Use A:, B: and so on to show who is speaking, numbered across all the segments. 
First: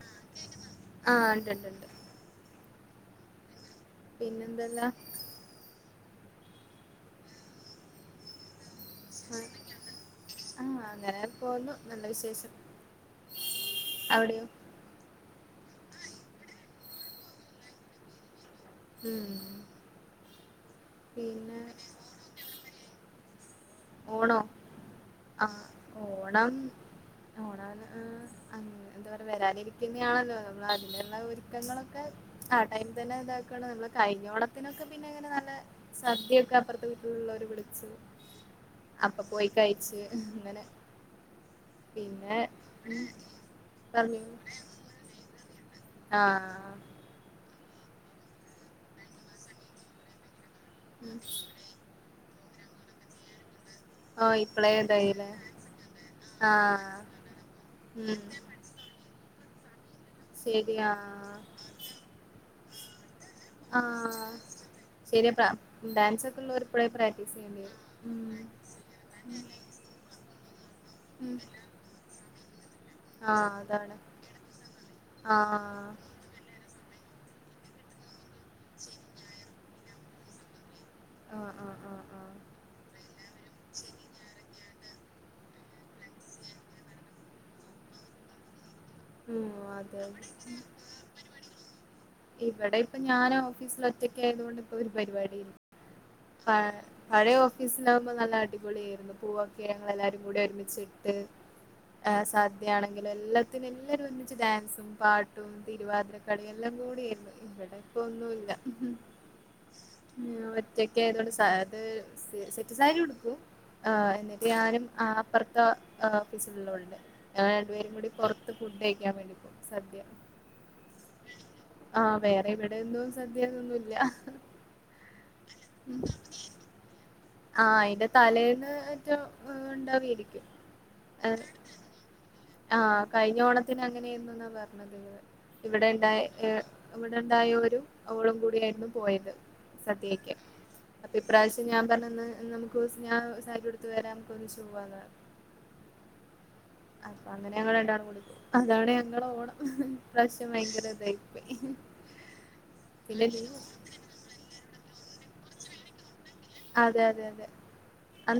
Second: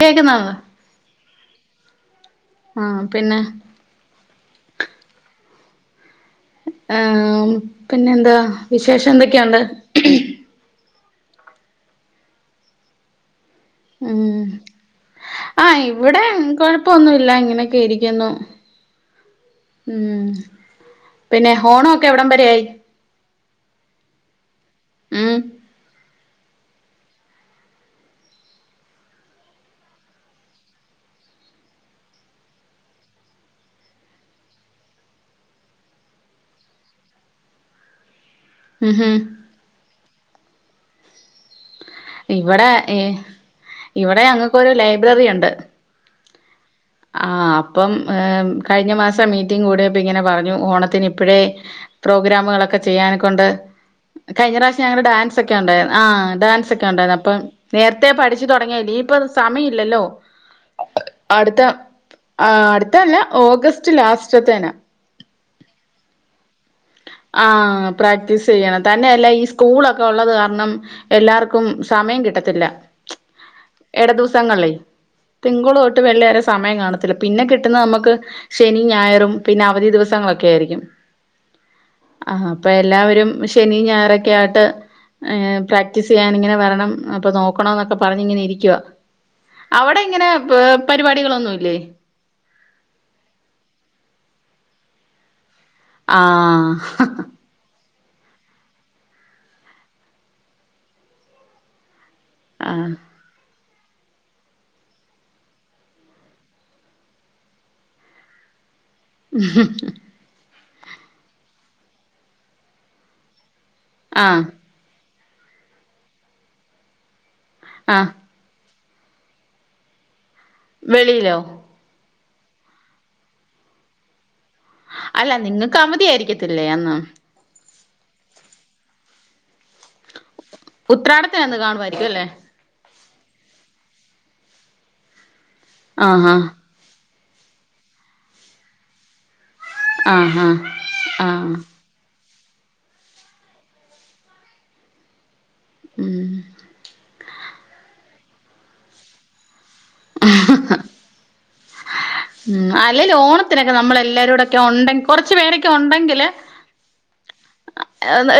A: കേക്കുന്നാവോ
B: ആ ണ്ട്
A: ആ പിന്നെ
B: പിന്നെ എന്തല്ലാ
A: ആ പിന്നെ എന്താ വിശേഷം എന്തൊക്കെയുണ്ട്
B: ങ്ങനെ പോന്നു നല്ല വിശേഷം
A: ഉം
B: അവിടെയോ
A: ആ ഇവിടെ കൊഴപ്പൊന്നുല്ല ഇങ്ങനെയൊക്കെ ഇരിക്കുന്നു
B: ഉം.
A: ഉം പിന്നെ ഹോണൊക്കെ എവിടം വരെയായി
B: ഓണോ
A: ഉം
B: ആ ഓണം ഓണം എന്താ പറ വരാനിരിക്കുന്ന ആണല്ലോ നമ്മൾ അതിനുള്ള ഒരുക്കങ്ങളൊക്കെ ആ ടൈമിൽ തന്നെ ഇതാക്കാണ് നമ്മ കഴിഞ്ഞ ഓണത്തിനൊക്കെ പിന്നെ അങ്ങനെ നല്ല സദ്യൊക്കെ അപ്പുറത്തെ വീട്ടിലുള്ളവര് വിളിച്ചു
A: ഉം ഹും
B: അപ്പൊ പോയി കയിച്ച് അങ്ങനെ പിന്നെ
A: ഇവിടെ ഏ
B: ഉം,
A: ഇവിടെ
B: പറഞ്ഞു
A: ഞങ്ങക്കൊരു ലൈബ്രറിയൊണ്ട്
B: ആ
A: ആ അപ്പം കഴിഞ്ഞ മാസം മീറ്റിംഗ് കൂടിയപ്പയിങ്ങനെ പറ ഞ്ഞു
B: ഉം.
A: ഓണത്തിനിപ്പഴേ ഫ്രോ ഗ്രാമുകളൊക്കെ ചെയ്യാന കൊണ്ട്
B: ഓ
A: കഴിഞ്ഞ
B: ഇപ്പളേ
A: പ്രാവശ്യം ഞങ്ങടെ
B: ഇതായില്ലേ
A: ഡാൻസെക്കെ ഉണ്ടായിരു ആ ഡാൻസെക്കെ
B: ആഹ്
A: ഉണ്ടായിരുന്ന് അപ്പം നേരത്തെ
B: ഉം
A: പഠിച്ചു തുടങ്ങിയല്ല ഈപ്പ സമയയില്ലല്ലോ
B: ശരിയാ ആ
A: ആ അടുത്തല്ല ഓഗസ്റ്റ് ലാസ്റ്റത്തേനാ
B: [unintelligible] ഡാൻസൊക്കെയുള്ളോർ
A: ആ പ്രാക്ടീസ് ചെയ്യണം തന്നെയല്ല ഈ സ്കൂളൊക്കെ ഒള്ളത് കാരണം
B: ഉം
A: എല്ലാർക്കും സമയം കിട്ടത്തില്ല
B: ആഹ് അതാണ്
A: എട ദിവസങ്ങൾലേയ് തിങ്കുള്
B: ആഹ്
A: തൊട്ട് വെള്ളി വരെ സമയം കാണ ത്തില്ല. പിന്നെ കിട്ട്ന്ന് നമക്ക് ശനിം ഞായറും പിന്നെ അവധി ദിവസങ്ങളൊക്കെയായിരിക്കും
B: ആഹ് ആഹ് ആഹ് ആഹ്
A: അഹ അപ്പ എല്ലാവരും ശനി ഞായറൊക്കെ ആട്ട്, ഏഹ് പ്രാക്ടീസ് ചെയ്യാനിങ്ങനെ വരണം അപ്പ നോക്കണോന്നൊക്കെ പറഞ്ഞ് ഇങ്ങനെ ഇരിക്കുവ.
B: ഉം
A: അവടെ
B: അതെ
A: ഇങ്ങനെ പ് പരിപാടികളൊന്നു ഇല്ലേ?
B: ഇവടെയിപ്പ ഞാന് ഓഫീസിൽ ഒറ്റയ്ക്കായതുകൊണ്ട് ഇപ്പൊരു പരിപാടി
A: ആ
B: പ പഴേ ഓഫീസിലാ മ്പൊ നല്ല അടിപൊളിയായിരുന്നു. പൂവൊക്കെ ഞങ്ങളെല്ലാരും കൂടി ഒരുമിച്ചിട്ട്, ആ
A: ആ
B: സദ്യയാണെങ്കില് എല്ലാം, ത്തിന് എല്ലാരും ഒരുമിച്ച് ഡാൻസും പാട്ടും തിരുവാതിരകളിയും എല്ലാ കൂ [unintelligible] ഇവിടെപ്പൊ ഒന്നുല്ലാ. ഒറ്റക്കായതോണ്ട് സ അത് സ് സെറ്റ് സാരി ഉടുക്കും. ആ എന്നിട്ട് ഞാനും ആ പ്പർത്ത ആ ഓഫീസില്ള്ളോൾണ്ട്. ഞങ്ങ രണ്ടുപേരും
A: ആ
B: കൂടി പൊറത്ത് ഫുഡ് കയിക്കാൻ വേണ്ടി പോം സദ്യ
A: വെളിലോ
B: ആ വേറെ ഇവിടെയെന്നും സദ്യന്നൊന്നുവില്ല
A: അല്ല നിങ്ങക്ക് അവധി ആരിക്കത്തില്ലേ അന്ന്
B: ആഹ് അയിന്റെ തലേന്ന് മറ്റോ ഇണ്ടാവേരി
A: ഉത്രാടത്തിനന്ന് കാണുവാരിക്കും അല്ലേ
B: ആഹ് കഴിഞ്ഞ ഓണത്തിന് അങ്ങനെന്നു ന്നാ പറഞ്ഞത് ഇവിടെ
A: ആ
B: ഇണ്ടായ
A: ആ
B: ഏഹ് ഇവിടെണ്ടായ ഒരു ഓളും കൂടിയാരുന്നു പോയത്
A: ആ
B: സദ്യയൊക്കെ അപ്പൊ
A: ആ ആ
B: ഇപ്രാവശ്യം ഞാൻ പറഞ്ഞന്ന് നമുക്ക് ഒസ് ഞാ സാരിയുടുത്ത് വരാം നമുക്ക് ഒന്ന് പോവാന്ന് പറഞ്ഞ്
A: ഉം
B: അപ്പൊ അങ്ങനെ ഞങ്ങ രണ്ടാറും കൂടെ പോം അതാണ് ഞങ്ങടെ ഓണം ഈ പ്രാശ്യംഭയങ്കരതായി [unintelligible]
A: ഉം അല്ലെൽ ഓണത്തിനൊക്കെ നമ്മളെല്ലാരൂടൊക്കെ ഒണ്ടെങ്കി കൊറ് ച്ച് പേരൊക്കെ ഒണ്ടങ്കില്
B: അതെ അതെ- അതെ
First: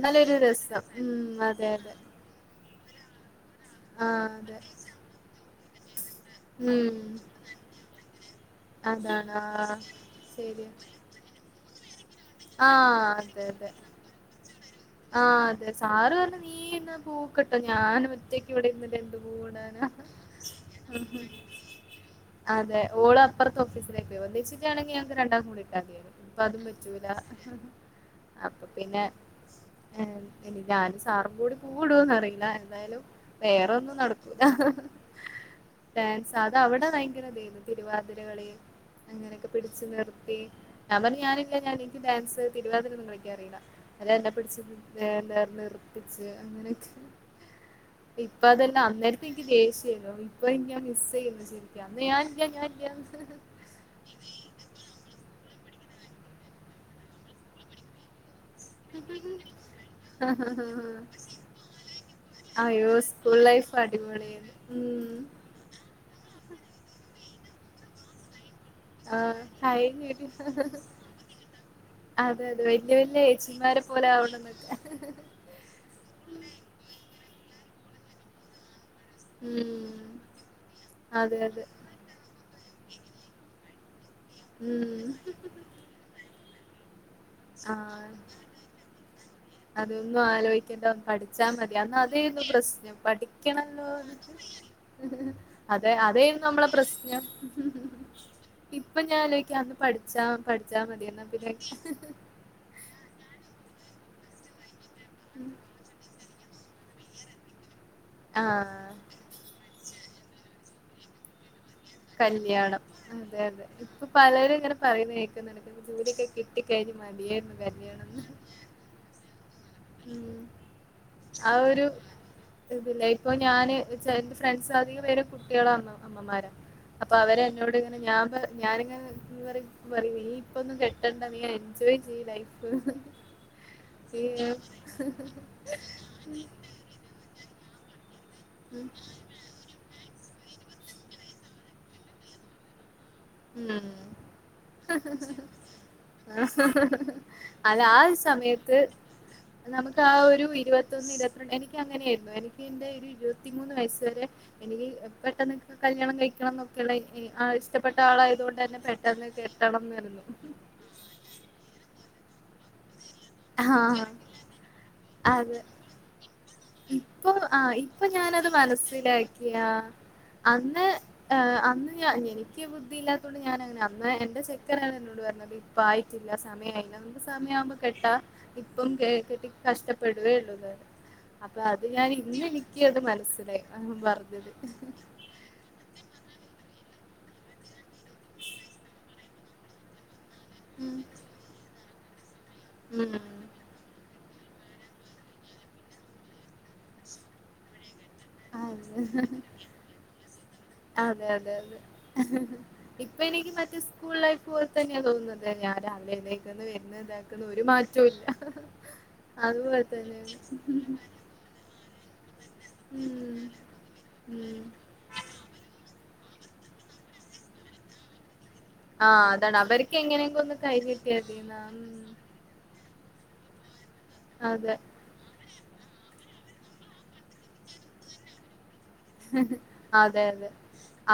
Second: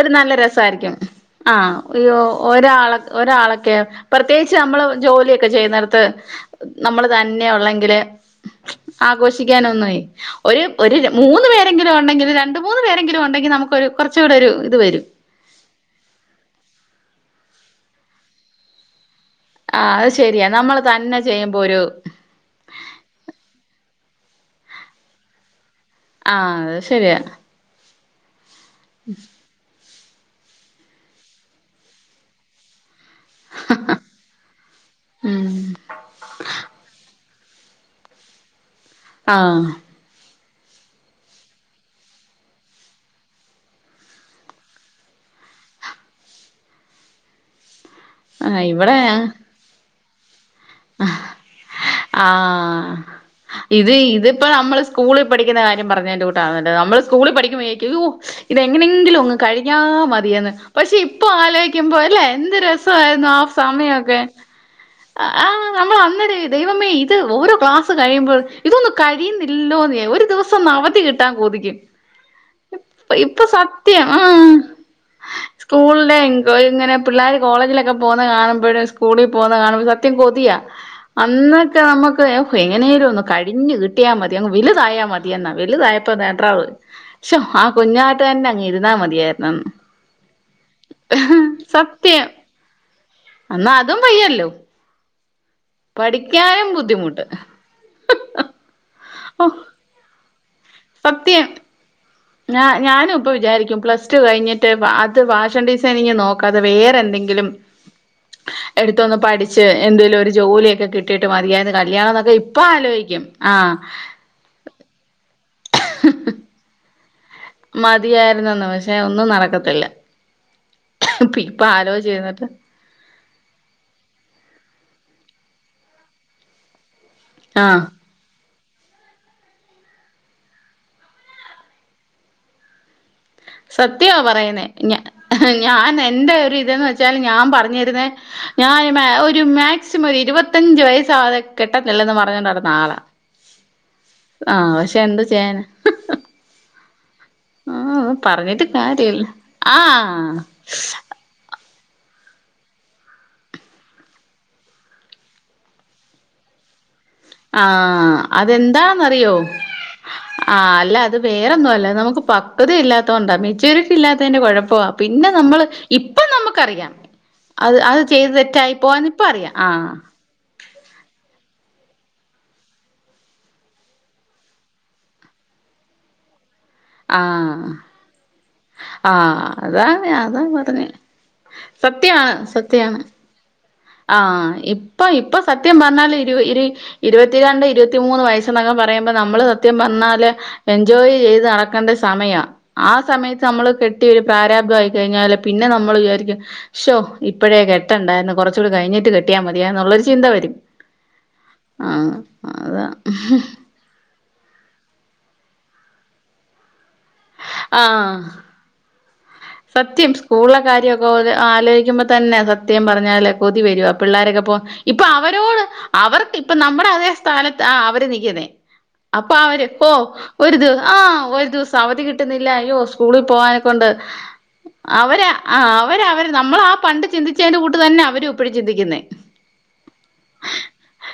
A: ഒരു നല്ല
B: രസം
A: രസായിരിക്കും
B: ഉം
A: ആ
B: അതെ അതെ
A: യ്യോ ഒരാ ഒരാളേ- കെ
B: ആഹ്
A: പ്രത്യേകിച്ച്
B: അതെ
A: നമ്മള് ജോലിയൊക്കെ ചെയ്യുന്ന ത്ത്-
B: ഉം
A: നമ്മള് തന്നെയൊള്ളെങ്കില്-
B: അതാണ് ആഹ്
A: ആഘോഷിക്കാനൊന്ന് വേ ഒരു
B: ശരിയാ
A: ഒരു മൂന്ന് പേ എങ്കിലോ ഉണ്ടങ്കിൽ- ഒരു രണ്ട് മൂന്ന്
B: ആഹ് അതെ
A: പേരെങ്കിലുണ്ടെങ്കിൽ
B: അതെ
A: നമുക്കോരു- [unintelligible]
B: ആഹ് അതെ സാറ് പറഞ്ഞ നീ ഇന്ന് പോ- ക്ടോ ഞാനും ഒറ്റക്ക് ഇവിടെ [unintelligible]
A: ആഹ് അത് ശെരിയാ നമ്മൾ തന്നെ ചെയ്യുമ്പോ ഒരു-
B: ര്വിച്ചിട്ടാണങ്കിൽഞങ്ങക്ക് രണ്ടാക്കും കിട്ടും- അതെ ഇപ്പൊ അതും
A: ആഹ് അത്
B: പറ്റൂല-
A: ശരിയാ
B: അപ്പൊ പിന്നെ- ഇ ഞാൻ സാറ കൂടി കൂടുംന് അറിയില്ല എന്തായാലും വേറൊന്നും നടക്കൂല
A: ഉം
B: ഡാൻസ് അതവിടെ ഭയങ്കര [inaudible] തിരുവാതിരകളി അങ്ങനെക്കെ
A: ആഹ്
B: പിടിച്ചു നിർത്തി ഞ പറഞ്ഞ ഞാനില്ല ഞാൻ എനിക്ക് ഡാൻസ് തിരുവാതിരംന്ന്ക്കാ അറിയില്ല അല്ല [unintelligible] ഇപ്പൊ
A: ആഹ്
B: അതെല്ലെ അന്നേരത്തെ
A: ഇവിടെ
B: എനിക്ക് ദേഷ്യ [unintelligible] ഇപ്പ ഞൻ മിസ് ചെയ്യുന്ന ശരിക്ക ഞാനല്ല
A: ആഹ്
B: ഞാൻല്ലന്ന് [inaudible]
A: ഇത് ഇതിപ്പോ നമ്മള് സ്കൂളിൽ [unintelligible] പറഞ്ഞതിന്റെ കൂട്ടാ നമ്മള് സ്കൂളിൽ പഠിക്ക് [unintelligible] ഇതെങ്ങനെയെങ്കിലും ഒങ്ങ് കഴഞ്ഞാ മതിയന്ന് പക്ഷെ ഇപ്പ ആലോചിക്കുമ്പോ ല്ലേ എന്ത്
B: അയ്യോ
A: രസായിരുന്നു ആ
B: സ്കൂൾ ലൈഫ്
A: സമയൊക്കെ
B: അടിപൊളിയായിരുന്നു ഉം
A: ആഹ് [unintelligible] ദൈവമേ ഇത് ഓരോ ക്ലാസ് കഴിയുമ്പോൾ ഇതൊന്നും
B: ആഹ് ഹായ്
A: കഴുന്നില്ലോന്ന് ഒരു ദിവസം അവധി കിട്ടാൻ കൊതിക്കും
B: അതെ അതെ വല്യ വല്യ
A: ഇപ്പൊ
B: ഏച്ചിമാരെ പോലെ
A: സത്യം ആ
B: ആവണംന്നൊക്കെ
A: സ്കൂളിലെ ഇങ്ങനെ പിള്ളേർ കോളേജില പോന്ന കാണുമ്പോഴും സ്കൂള [unintelligible]
B: ഉം
A: സത്യം കൊതിയ
B: അതെ അതെ
A: അന്നൊക്കെ നമുക്ക് എങ്ങനെലും കഴി [unintelligible] തിയ മതി [unintelligible]
B: ഉം
A: വലുതായാ മതിയ എന്നാ വലുതായപ്പ [unintelligible]
B: ആ
A: മതിയായിരുന്നന്ന്
B: അതൊന്നും ആലോചിക്കണ്ട പഠിച്ചാ മതി അന്ന്
A: സത്യം
B: അതരുന്നു പ്രശ്നം.
A: എന്നാ
B: പഠിക്കണല്ലോ
A: അതും വയ്യല്ലോ
B: അതെ അതായിരുന്നു
A: പഠിക്കാനും
B: നമ്മളെ പ്രശ്നം
A: ബുദ്ധിമുട്ട്
B: ഇപ്പൊ
A: ഓ
B: ഞലോക്ക അന്ന് പഠിച്ചാം പഠിച്ചാൽ മതി എന്ന എന്നാ
A: സത്യം
B: പിന്നെ
A: ഞാ ഞാനും ഇപ്പ വിചാരിക്കും പ്ലസ് ടു കഴിഞ്ഞിട്ട് അത് ഫാഷൻ ഡിസൈനി നോ ക്ക അത വേറെന്തെങ്കിലും
B: ആഹ്
A: എടുത്തൊന്ന് പഠിച്ച് എന്തെേലും ഒരു ജോലിയൊക്കെ കിട്ടിട്ട് മതിയ
B: കല്യാണം ഉം അതെ അതെ ഇപ്പൊ പലരും ഇങ്ങനെ പറയുന്ന കേൾക്കുന്നുണ്ട് [unintelligible] ജോലിയൊക്കെ കിട്ടി കഴിഞ്ഞ മതിയ യെന്ന കല്യാണന്നെ.
A: മതിയായിരുന്നെന്ന് പക്ഷെ ഒന്നും നടക്കത്തില്ല
B: ഉം ആ
A: ഇപ്പൊ
B: ഒരു
A: ആലോചിച്ച് ഇരുന്നിട്ട്
B: ഇതില്ല ഇപ്പൊ ഞാന് എന്റെ ചെ ഫ്രണ്ട്‌സ് അധികം പേരകുട്ടികളോ അമ്മമാരാ അപ്പൊ അവര് എന്നോട്
A: ആഹ്
B: ഇങ്ങനെ ഞാൻ പ ഞാനിങ്ങനെ ഈ പറിം പറിം നീ ഇപ്പൊന്നും കെട്ടണ്ട നീ എൻജോയ് ചെയ്യ് ലൈഫ്ന്ന്
A: സത്യവാ പറയുന്നെ ഞ ഞാൻ എന്റെ ഒരു ഇതെന്ന് വെച്ചാൽ ഞാൻ പറഞ്ഞുതരുന്നേ ഞാന് മേ ഒരു മാക്സിമംഒരു ഇരുപത്തി പത്തഞ്ചു വയസ്സാവാതെ കെട്ടത്തില്ലെന്ന് പറഞ്ഞോണ്ട് നടന്ന ആളാ
B: ഉം
A: ആഹ് പക്ഷെ എന്ത് ചെയ്യാനാ
B: ആ അതാ
A: ആഹ്
B: ആ
A: പറഞ്ഞിട്ട്
B: സമയത്ത്
A: കാര്യല്ല
B: നമുക്ക് ആ
A: ആഹ്
B: ഒരു ഇരുപത്തൊന്ന് ഇരുപത്ര എനി എനിക്കങ്ങനെയായിരുന്നു എനിക്ക് എന്റെ ഒരു ഇരുപത്തിമൂന്ന് വയസ്സ് വരെ എനിക്ക് പെട്ടെന്ന് കല്യാണം കഴിക്കണം എന്നൊക്കെയുള്ള ആഹ് ഇഷ്ടപ്പെ
A: ആ അതെന്താണെന്നറിയോ
B: എന്നായിരുന്നു
A: ആ അല്ല അത് വേറൊന്നും അല്ല നമുക്ക് പ ക്വത ഇല്ലാത് ത്തോണ്ടാ മെച്യൂരിറ്റി
B: ആഹ്
A: ഇല്ലാത്തതിന്റെ കുഴപ്പവാ പിന്നെ
B: അതെ
A: നമ്മള് ഇപ്പം നമ്മുക്കറിയാം
B: ഇപ്പൊ ആ
A: അത് അത്
B: ഇപ്പൊ
A: ചെയ്ത്
B: ഞാനത്
A: തെറ്റായി പോവാന്ന് ഇപ്പ അറിയാം
B: മനസ്സിലാക്കിയ
A: ആ
B: അന്ന് അന്ന് ഞാ എനിക്ക് ബുദ്ധില്ലാത്തൊണ്ട് ഞാനങ്ങനെ അന്ന് എന്റെ ചെക്കനാണ് എന്നോട് പറഞ്ഞുന്നത് ഇപ്പ ആയിട്ടില്ല സമയായി നമുക്ക്
A: ആഹ്
B: സമയാവുമ്പോ കെട്ടാ ഇപ്പം കെ-
A: ആഹ്
B: കെട്ടി
A: അതാണ്
B: കഷ്ടപ്പെടുവേ
A: അതാ
B: ഉള്ളൂന്ന്
A: പറഞ്ഞെ
B: അപ്പൊ അത് ഞാൻ
A: സത്യാണ്
B: ഇന്ന് എനിക്ക് അത്
A: സത്യാണ്
B: മനസ്സിലായി അവൻ പറഞ്ഞത്
A: ആഹ് ഇപ്പൊ ഇപ്പൊ സത്യം പറഞ്ഞാല് ഇരു ഇരി ഇരുപത്തിരണ്ട് ഇരുപത്തി മൂന്ന് വയസ്സസ്ന്നൊക്കെ പറയുമ്പോൾ നമ്മൾ സത്യം പറഞ്ഞാല്
B: ഉം
A: എൻജോയ് ചെയ്ത് നട ക്കണ്ട സമയാ ആ സമയത്ത്
B: ഉം
A: നമ്മള് കെ ട്ടി ഒരു പ്രാരാബ്ധമായിയിക്കഴിഞ്ഞാല് പിന്നെ നമ്മൾ വിചാരിക്കും ഷോ ഇപ്പഴേ കെ ട്ടണ്ടായിരുന്നു കൊറച്ചുകൂടി കഴിഞ്ഞിട്ട്
B: അതെ
A: കെട്ടിയാ മതിയ എന്നുള്ളൊരു ചിന്ത വരും
B: അതെ അതെ
A: ആ
B: അതെ
A: അതാ
B: ഇപ്പൊ എനിക്ക് മറ്റേ സ്കൂൾ ലൈഫ് പോലെ തന്നെയാ തോന്നുന്നത് ഞാൻ രാവിലെ എഴുന്നേക്കുന്ന് വരുന്ന് ഇതാ ക്കുന്നു ഒരു മാറ്റോ ഇല്ല
A: ആഹ്
B: അതുപോലെ
A: സത്യം
B: തന്നെയാണ്
A: സ്കൂളില കാര്യവൊക്കെ ആലോചിക്കുമ്പോ തന്നെ സത് ത്യം പറഞ്ഞാല്
B: ഉം
A: കൊതി വരുവാ പിള്ളേരൊക്കെ പോ
B: ഉം
A: ഇപ്പൊ അവരോട് അവർ ഇപ്പൊ നമ്മുടെ അതേ സ്ഥാനത്ത് ആ അവര് നിക്ക്ന്നേ
B: ആഹ്
A: അപ്പൊ
B: അതാണ്
A: അവര് ഓ
B: അവർക്ക് എങ്ങനെയെങ്കിലും
A: ഒരു
B: ഒന്ന്
A: ദി
B: കൈ കിട്ടിയാ
A: ആഹ് ഒരു
B: മതിയെന്നാ
A: ദിവസം അവധി
B: ഉം
A: കിട്ടുന്നില്ല അയ്യോ സ്കൂളിൽ പോവാനെ കൊണ്ട്
B: അതെ
A: അവര് അവര അവരെ നമ്മള ആ പണ്ട് ചിന്തിച്ചതിന്റെ കൂട്ട് തന്നാ അവരും ഇപ്പഴും ചിന്തിക്കുന്നെ
B: അതെ അതെ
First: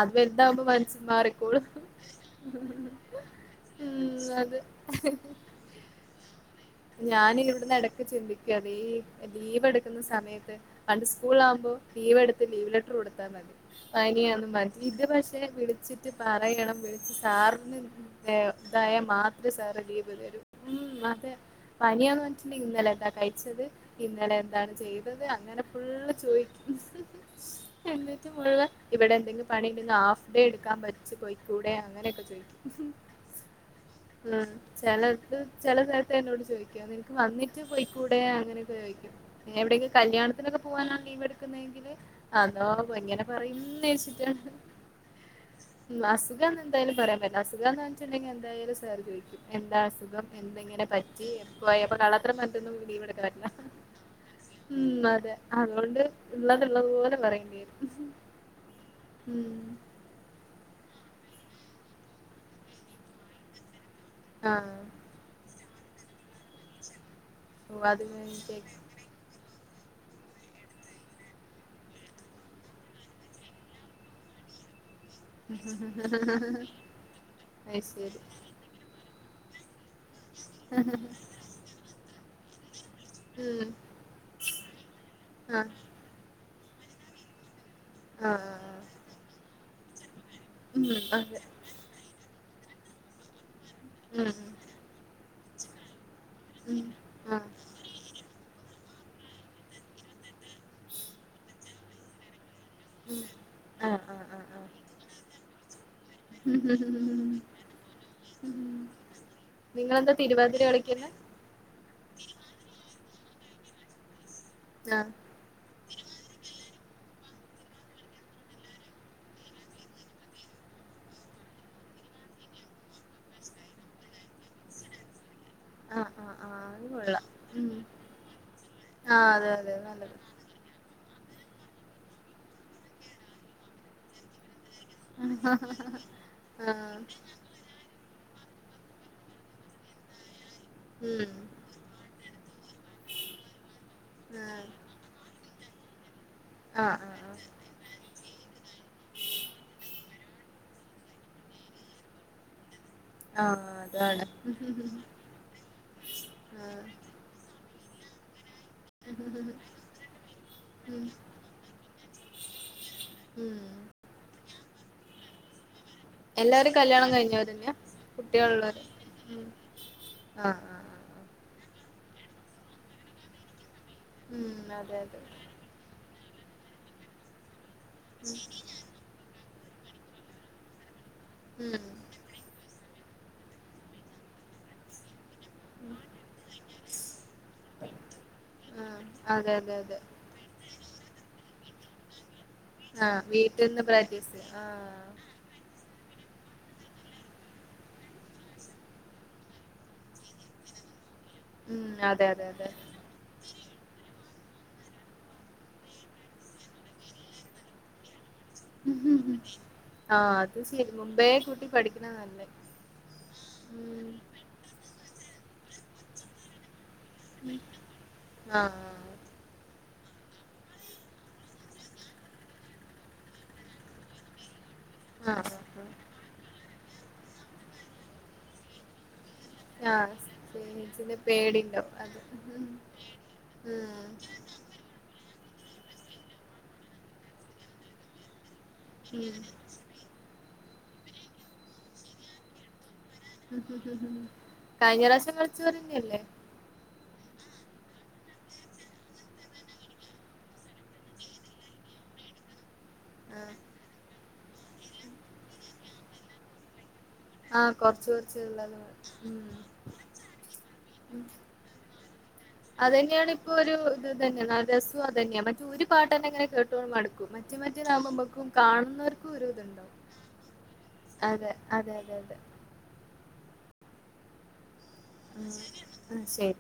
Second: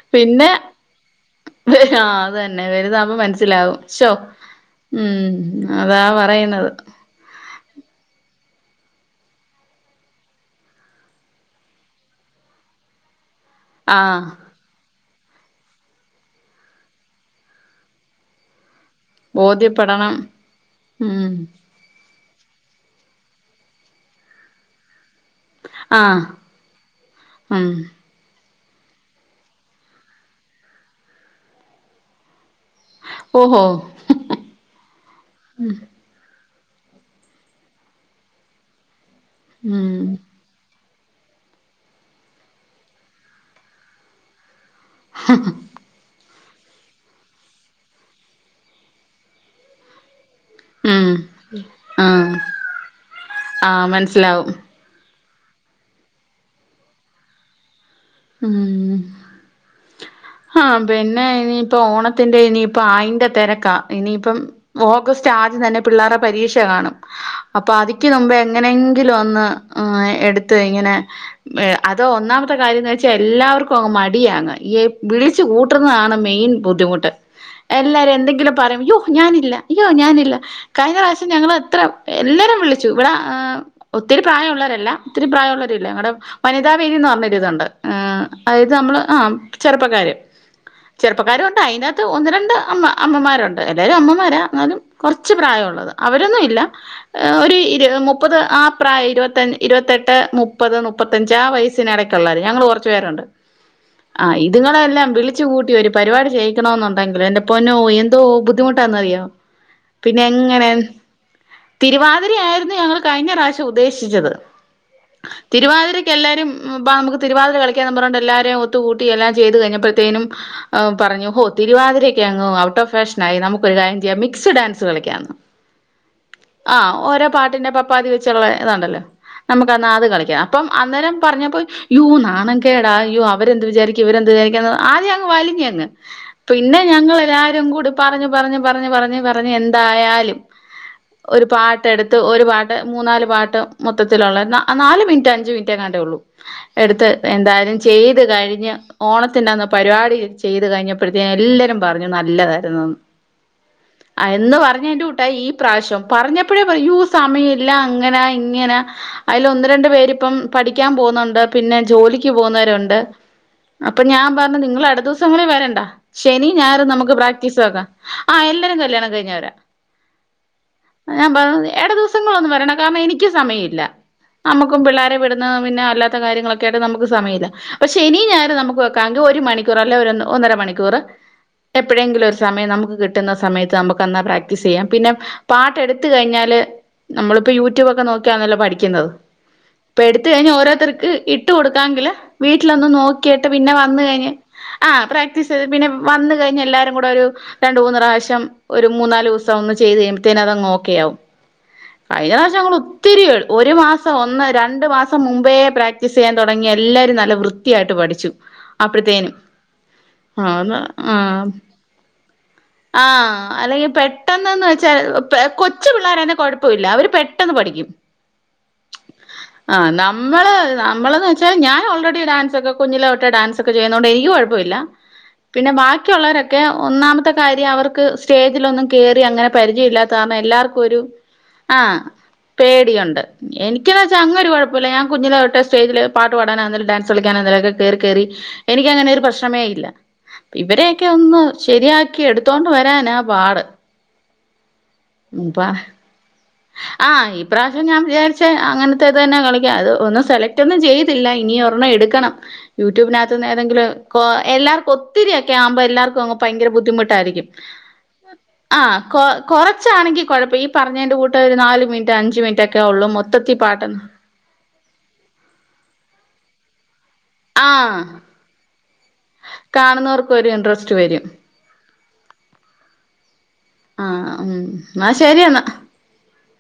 B: അത്
A: പിന്നെ
B: വലുതാവുമ്പോ മനസ് മാറിക്കോളും
A: ആ അത് തന്നെ വലുതാവുമ്പോ മനസ്സിലാവും ശോ
B: ഉ അത്
A: ഉം അതാ പറയുന്നത്
B: ഞാനിവിടന്ന് ഇടക്ക് ചിന്തിക്ക ഈ ലീവ് എടുക്കുന്ന സമയത്ത് പണ്ട് സ്കൂളിലാവുമ്പോ ലീവ് എടുത്ത് ലീവ് ലെറ്റർ കൊടുത്താ മതി
A: ആ
B: പനിയാന്നും പറഞ്ഞിട്ട് ഇത് പ പക്ഷെ വിളിച്ചിട്ട് പറയണം വിളിച്ച് സാറിന് ഇതായ മാത്രെ സാറ് ലീവ്
A: ബോധ്യപ്പെടണം
B: തരു ഉം അതെ പനിയന്ന് വെച്ചിട്ടുണ്ടെിൽ ഇന്നലെ എന്താ കഴിച്ചത് ഇന്നലെ എന്താണ് ചെയ്യുന്നത് അങ്ങനെ പുള്ള
A: ആ
B: ചോദിക്കുന്നു
A: ഉം
B: എന്നിട്ട് മുഴുവൻ ഇവിടെ എന്തെങ്കും പണിണ്ടെങ്കിൽ ഹാഫ് ഡേ എക്കാൻ പറ്റിു പോയിക്കൂടെ അങ്ങനെയൊക്കെ ചോദിക്കു
A: ഓഹോ
B: ഉം ചെല ോട് ചോദിക്ക നിനക്ക് വന്നിട്ട് പോയിക്കൂടെ അങ്ങനൊക്കെ ചോദിക്കാം
A: ഉം
B: എവിടയക്കെ കല്യാണത്തിനൊക്കെ പോവാനാണ് എടുക്കുന്നെങ്കില് അതോ ഇങ്ങനെ പറയുന്ന വെച്ചിട്ടാണ് നസ [unintelligible] എന്തായാലും പറയാൻ പറ്റ അസുഖ എന്ന്ച്ചിട്ടണ്ടെങ്കിൽ എന്തായാലും സർ ചോദിക്കും എന്താ അുഖം എന്തെങ്കിലും
A: ഉം
B: പറ്റി പോയ അപ്പൊ കളളത്തരം
A: ആഹ്
B: ത്ത്മറ്റൊന്നും ലീവ എടുക്ക വറ്റ
A: ആഹ് മനസ്സിലാവും
B: ഉ അതെ അതുകൊണ്ട് ഉള്ളത് ഉള്ളത്പോലെ പറയേണ്ടി വരും
A: ഉം
B: ഉം
A: ആഹ് പിന്നെ ഇനിയിപ്പ ഓണത്തിന്റെ ഇനിയിപ്പ അയിന്റെ തിരക്കാ ഇനിയിപ്പം
B: ആഹ്
A: ഓഗസ്റ്റ് ആദ്യം തന്നെ പിള്ളേരുടെ പരീക്ഷ കാണും അപ്പൊ
B: പോവാതെ
A: അതിക്ക് മുമ്പ്
B: കഴിഞ്ഞിട്ടേ
A: എങ്ങനെങ്കിലും ഒന്ന് ആ എടുത്ത് ഇങ്ങനെ അതോ ഒന്നാമത്തെ കാര്യംന്ന് വ എല്ലാവർക്കും മടിയാണ്ഈ വിളിച്ചു കൂട്ടുന്നതാണ് മെയിൻ ബുദ്ധിമുട്ട്
B: അത്
A: എല്ലാരും
B: ശരി
A: എന്തെങ്കിലും പറയംയ്യോ ഞാനില്ല അയ്യോ ഞാനില്ല കഴിഞ്ഞ പ്രാവശ്യം ഞങ്ങൾ അത്ര എല്ലാരും വിളിച്ചു ഇവിടെ
B: ഉം
A: ഒത്തിരി പ്രായമള്ളവരല്ല ഒത്തിരി
B: ആഹ്
A: പ്രായമുള്ളവരല്ലേ ഞങ്ങളടെ വനിതാ വേദി എന്ന് പറഞ്ഞരുതുണ്ട് ആ്
B: ആഹ്
A: അതത് നമ്മള് ആഹ ചെറുപ്പകാര്
B: ആഹ് ഉം അതെ
A: ചെറുപ്പക്കാര ഉണ്ട് അയിതിനകത്ത് ഒന്ന് രണ്ട് അമ്മ അമ്മമാരുണ്ട് എല്ലാരും
B: ഉം
A: അമ്മമാര എന്നാലും കുറച്ച കുറച്ച് പ്രായമുള്ളത് അവരൊന്നുമ ഇല്ല
B: ഉം ആഹ്
A: ഒരു ഇരു മുപ്പത് ആ രുപ ഇരുപത്തെട്ട് മുപ്പത് മുപ്പത്തഞ്ച് ആ വയസിന് ഇടക്കുള്ളള്ള ഞങ്ങ് ചെയ്യാറുണ്ട്
B: ആഹ്
A: ആ
B: ആഹ് ആഹ്
A: ഇതുങ്ങളെല്ലാം വിളിച്ചു കൂട്ടി ഒരു പരിപാടി ചെയ്യിക്കണോന്നുണ്ടെങ്കില് എന്റെ പൊന്നോ എന്തോ ബുദ്ധിമുട്ടാന്നറിയോ
B: നിങ്ങളെന്താ
A: പിന്നെ
B: തിരുവാതിര
A: എങ്ങനെ
B: കളിക്കുന്നെ
A: തിരുവാതിര ആയിരുന്നു ഞങ്ങള് കഴിഞ്ഞ റാശ്യ ഉദ്ദേശിച്ചത്
B: ആ
A: തിരുവാതിരക്ക് ക്കെല്ലാരും ബാ നമുക്ക് തിരുവാതിര കളി യ്ക്കാന്നും പറഞ്ഞോണ്ട് എല്ലാരും ഒത്തു കൂട്ടി എല്ലാം ചെയ്ത് കഴിഞ്ഞപ്പോഴ്ത്തേനും ആ പറഞ്ഞു ഹോ തിരുവാതിരൊക്കെ അങ്ങ് ഔട്ട് ഓഫ് ഫാഷനായി നമുക്കൊരു കാര്യം ചെയ്യാ മിക്സ് ഡാൻസ്കളിക്കാന്ന്
B: ആ ആ
A: ആ
B: അത് കൊള്ളാം
A: ഓരോ പാട്ടിന്റെ
B: ഉം
A: പപ്പാതി വെച്ചുള്ള ഇതുണ്ടല്ലോ
B: ആ അതെ അതെ
A: നമുക്കന്ന് അത്
B: നല്ലത്
A: കളിക്കാം അപ്പം അന്നേരം പറഞ്ഞപ്പോ യൂ നാണൻ കേടാ അയ്യോ അവരെന്ത് വിചാരിക്കും ഇവരെന്ത് വിചാരിക്കാന്ന് ആദ്യ അങ്ങ് വലിഞ്ഞങ്ങ്
B: ആ
A: പിന്നെ ഞങ്ങളെല്ലാരും കൂടി പറഞ്ഞ് പ പറഞ്ഞ് പറഞ്ഞ് പറഞ്ഞ് പറഞ്ഞ് എന്തായാലും
B: ഉം
A: ഒരു പാട്ടെടുത്ത് ഒരു പാട്ട് ടെ മൂന്നാല് പാട്ട് മൊത്തത്തിലുള്ളത്
B: ആ
A: നാല് മിൻറ്റ് അഞ്ച് മിൻറ്റ് ട്ടെങ്ങാണ്ടേ ഉള്ളൂ
B: ആ
A: എടുത്ത് എന്തായാലും ചെയ്ത് കഴിഞ് ഓണത്തിന്റെ അന്ന് പരിപാടി ചെയ്ത് കഴിഞ്ഞപ്പഴത്തേന് എല്ലരും പറഞ്ഞു നല്ലതായിരുന്നുന്ന്
B: ആ അതാണ്
A: അ എന്ന് പറഞ്ഞയിന്റെറെ കൂട്ട ഈ പ്രാവശ്യം പറഞ്ഞപ്പോഴേ
B: ആ
A: യോ സമയ ഇല്ല ങ്ങനായി ഇങ്ങനെ അയില് ഒന്ന്
B: ഉം
A: രണ്ട് പേര് പ്പം പഠിക്കാൻ പോഉന്നുണ്ട് പിന്നെ ജോലി ക്ക് പോകുന്നവരുണ്ട്
B: ഉം
A: അപ്പൊ ഞാൻ പ നിങ്ങളെ ടദിവസങ്ങളി വരണ്ട ശനി
B: എല്ലാരും
A: ഞായറും
B: കല്യാണം
A: നമുക്ക് പ്രാക്ടീസ്
B: കഴിഞ്ഞവരന്നെയാ
A: വെക. ആ എല്ലരും
B: കുട്ടികളുള്ളവര്
A: കല്യാണം
B: ഉം
A: കഴിഞ്ഞവരാ.
B: ആ ആ ആ
A: ഞാൻ പറഞ് ഏട ദിവസങ്ങളൊന്നു വരണം കാരണം എനിക്ക് സമയില്ല
B: ഉം
A: നമ്മുക്കും
B: അതെ
A: പിള്ളേരെ
B: അതെ
A: വിടുന്ന പിന്നെ അല്ലാത്ത കാര്യങ്ങളൊ കേട് നമു വ് സമയല്ല പക്ഷേ ഇനി ഞായറ് നമുക്ക് വെക്കാങ്കി ഒരു മണി ക്കൂറെല്ലെ ഒര് ഒന്നര മണിക്കൂറ്
B: ഉം
A: എപ്പഴെങ്കിലും ഒരു സമയം നമുക്ക് കിട് കിട്ടുന്ന സമയത്ത് നമുക്ക്ന്നാ പ്രാക്ടീസെയ്യാം പിന്നെ പാട്ട് എടുത്ത് കഴിഞ്ഞാല് നമ്മളിപ്പോ യൂട്യൂബ് ഒക്കെ നോക്കിയാണല്ലോ
B: ആഹ്
A: പഠിക്ന്നത്
B: അതെ അതെ അതെ
A: ഇപ്പ എടുത്ത് കഴിഞ്ഞാ ഓരോര്ത്തർക്ക് ഇട്ട് കൊടു താങ്കളെ വീട്ടിലൊന്നും
B: ആഹ്
A: നോക്കീട്ട് പിന്നെ
B: വീട്ടിൽന്ന്
A: വന്ന് കഴ്ഞ്ഞ്
B: പ്രാക്ടീസ്
A: ആഹ് പ്രാക്ടീസയ്ത് [unintelligible] പിന്നെ വന്നു കഴിഞ്ഞ് എല്ലാരും കൂടെ ഒരു രണ്ടു മൂന്ന്റാശ്യം ഒരു മൂന്നാല് വസം ഒന്ന് ചെയ്ത് കഴുമ്പോത്തേന് അതങ്ങ് ഓക്കെയാവും
B: ഉം അതെ
A: കഴിഞ്ഞ
B: അതെ
A: പ്രാവശ്യം
B: അതെ
A: ഞങ്ങൾ ഒത്തിരി ഒരു മാസം ഒന്നര രണ്ടു മാസം മുമ്പേ പ്രാക്ടീസ് ചെയ്യാൻ തുടങ്ങി എല്ലാരും നല്ല വൃത്തിയായിട്ട് പഠിച്ചു അപ്പഴത്തേനും
B: [inaudible] ആഹ് അത്
A: ആന്ന്
B: ശരി മുമ്പേ കൂട്ടി പഠിക്ക്ണ നല്ലേ
A: ആഹ് അല്ലെങ്കി
B: ഉം
A: പെട്ടെന്നെന്ന് വെച്ചാൽ പ്പെ കൊച്ചു പിള്ളേരാന്നെ കൊഴപ്പൊല്ല അവര് പെട്ടെന്ന് പഠിക്കും
B: ആഹ്
A: ആഹ് നാ മ്മള് നമ്മളെന്ന് വെച്ചാൽ ഞാൻ ഓൾറെഡി ഡാൻസൊക്കെ കുഞ്ഞിലെഒട്ടെ ഡാൻസൊക്കെ ചെയ്യുന്നോണ്ട് എനിക്ക് കൊഴപ്പൊല്ല
B: ആഹ്
A: പിന്നെ
B: ആഹ്
A: ബാക്കിയുള്ളവരൊക്കെ ഒന്നാമ ത്തെ കാര്യം അവർക്ക് സ്റ്റേജിലൊന്നും കേയറി അങ്ങനെ പരിചയ
B: ആഹ്
A: ഇല്ലാത്താവുമ്പം എല്ലാർക്കു ഒരു
B: സ്റ്റേജിന്റെ
A: ആ
B: പേടിണ്ടാവും അത് ഉം
A: പേടിയൊണ്ട് എനിക്ക്ന്ന് വെച്ചാ അങ്ങരു കൊഴപ്പൊല്ല ഞാൻ കുഞ്ഞിലെയൊ സ്റ്റേജില് പാട്ട് പാടാനാന്നേലും ഡാൻസ് കളിക്കാനാന്നേലും കേറിക്കേറി എനിക്കങ്ങനെ ഒരു
B: ഉം
A: പ്രശ്നമേ ഇല്ല ഇവരെയൊക്കെ ഒന്ന് ശരിയാ ക്കി എടുത്തോണ്ട് വ
B: ഹും ഹും ഹും ഹും ഹും കഴിഞ്ഞ പ്രാവശ്യം
A: പ്പ
B: കളിച്ചവര് ന്നെല്ലേ
A: ആഹ് ഈ പ്രാവശ്യം ഞാൻ വിചാരിചെ അങ്ങനത്തെ തന്നെ കളിക്കാം അത് ഒന്നും സെലക്ട് ഒന്നും ചെയ്തില്ല ഇനി ഒരെണം ഇടുക്കണം യൂട്യൂബിനകത്ത് നിന്ന്
B: ആഹ്
A: ഏതെങ്കിലും കോ എല്ലാർക്കും ഒത്തിരി ഒക്കെ ആവുമ്പോ എല്ലാർക്കും അങ്ങ് പയങ്കര ബുദ്ധിമുട്ട്
B: ആഹ് കൊറച്ച് കൊറച്ച് ഉള്ളത് ഉം
A: ച്ചാണെങ്കി കൊഴപ്പം ഈ പറഞ്ഞേൻ്റെ കൂട്ട് ഒരു നാല് മിനിട്ട് അഞ്ച് മിൻ
B: അതന്ന്യോണ് ഇപ്പൊരുതനെ രസുതന്നെ മറ്റെ ഒരു പാട്ടന്നെങ്ങനെ കേട്ടു [unintelligible] മറ്റെ
A: ആഹ്
B: മറ്റതാവുമ്പോ മ്മക്കും കാണോ ർക്കും ഒര്ത്ണ്ടാവും
A: കാണുന്നവർക്കും ഒരു ഇൻട്രസ്റ്റ് വരും
B: അതെ അതെ [inaudible]
A: ആഹ് ഉം എന്നാ ശരി എന്നാ
B: [inaudible] സെരി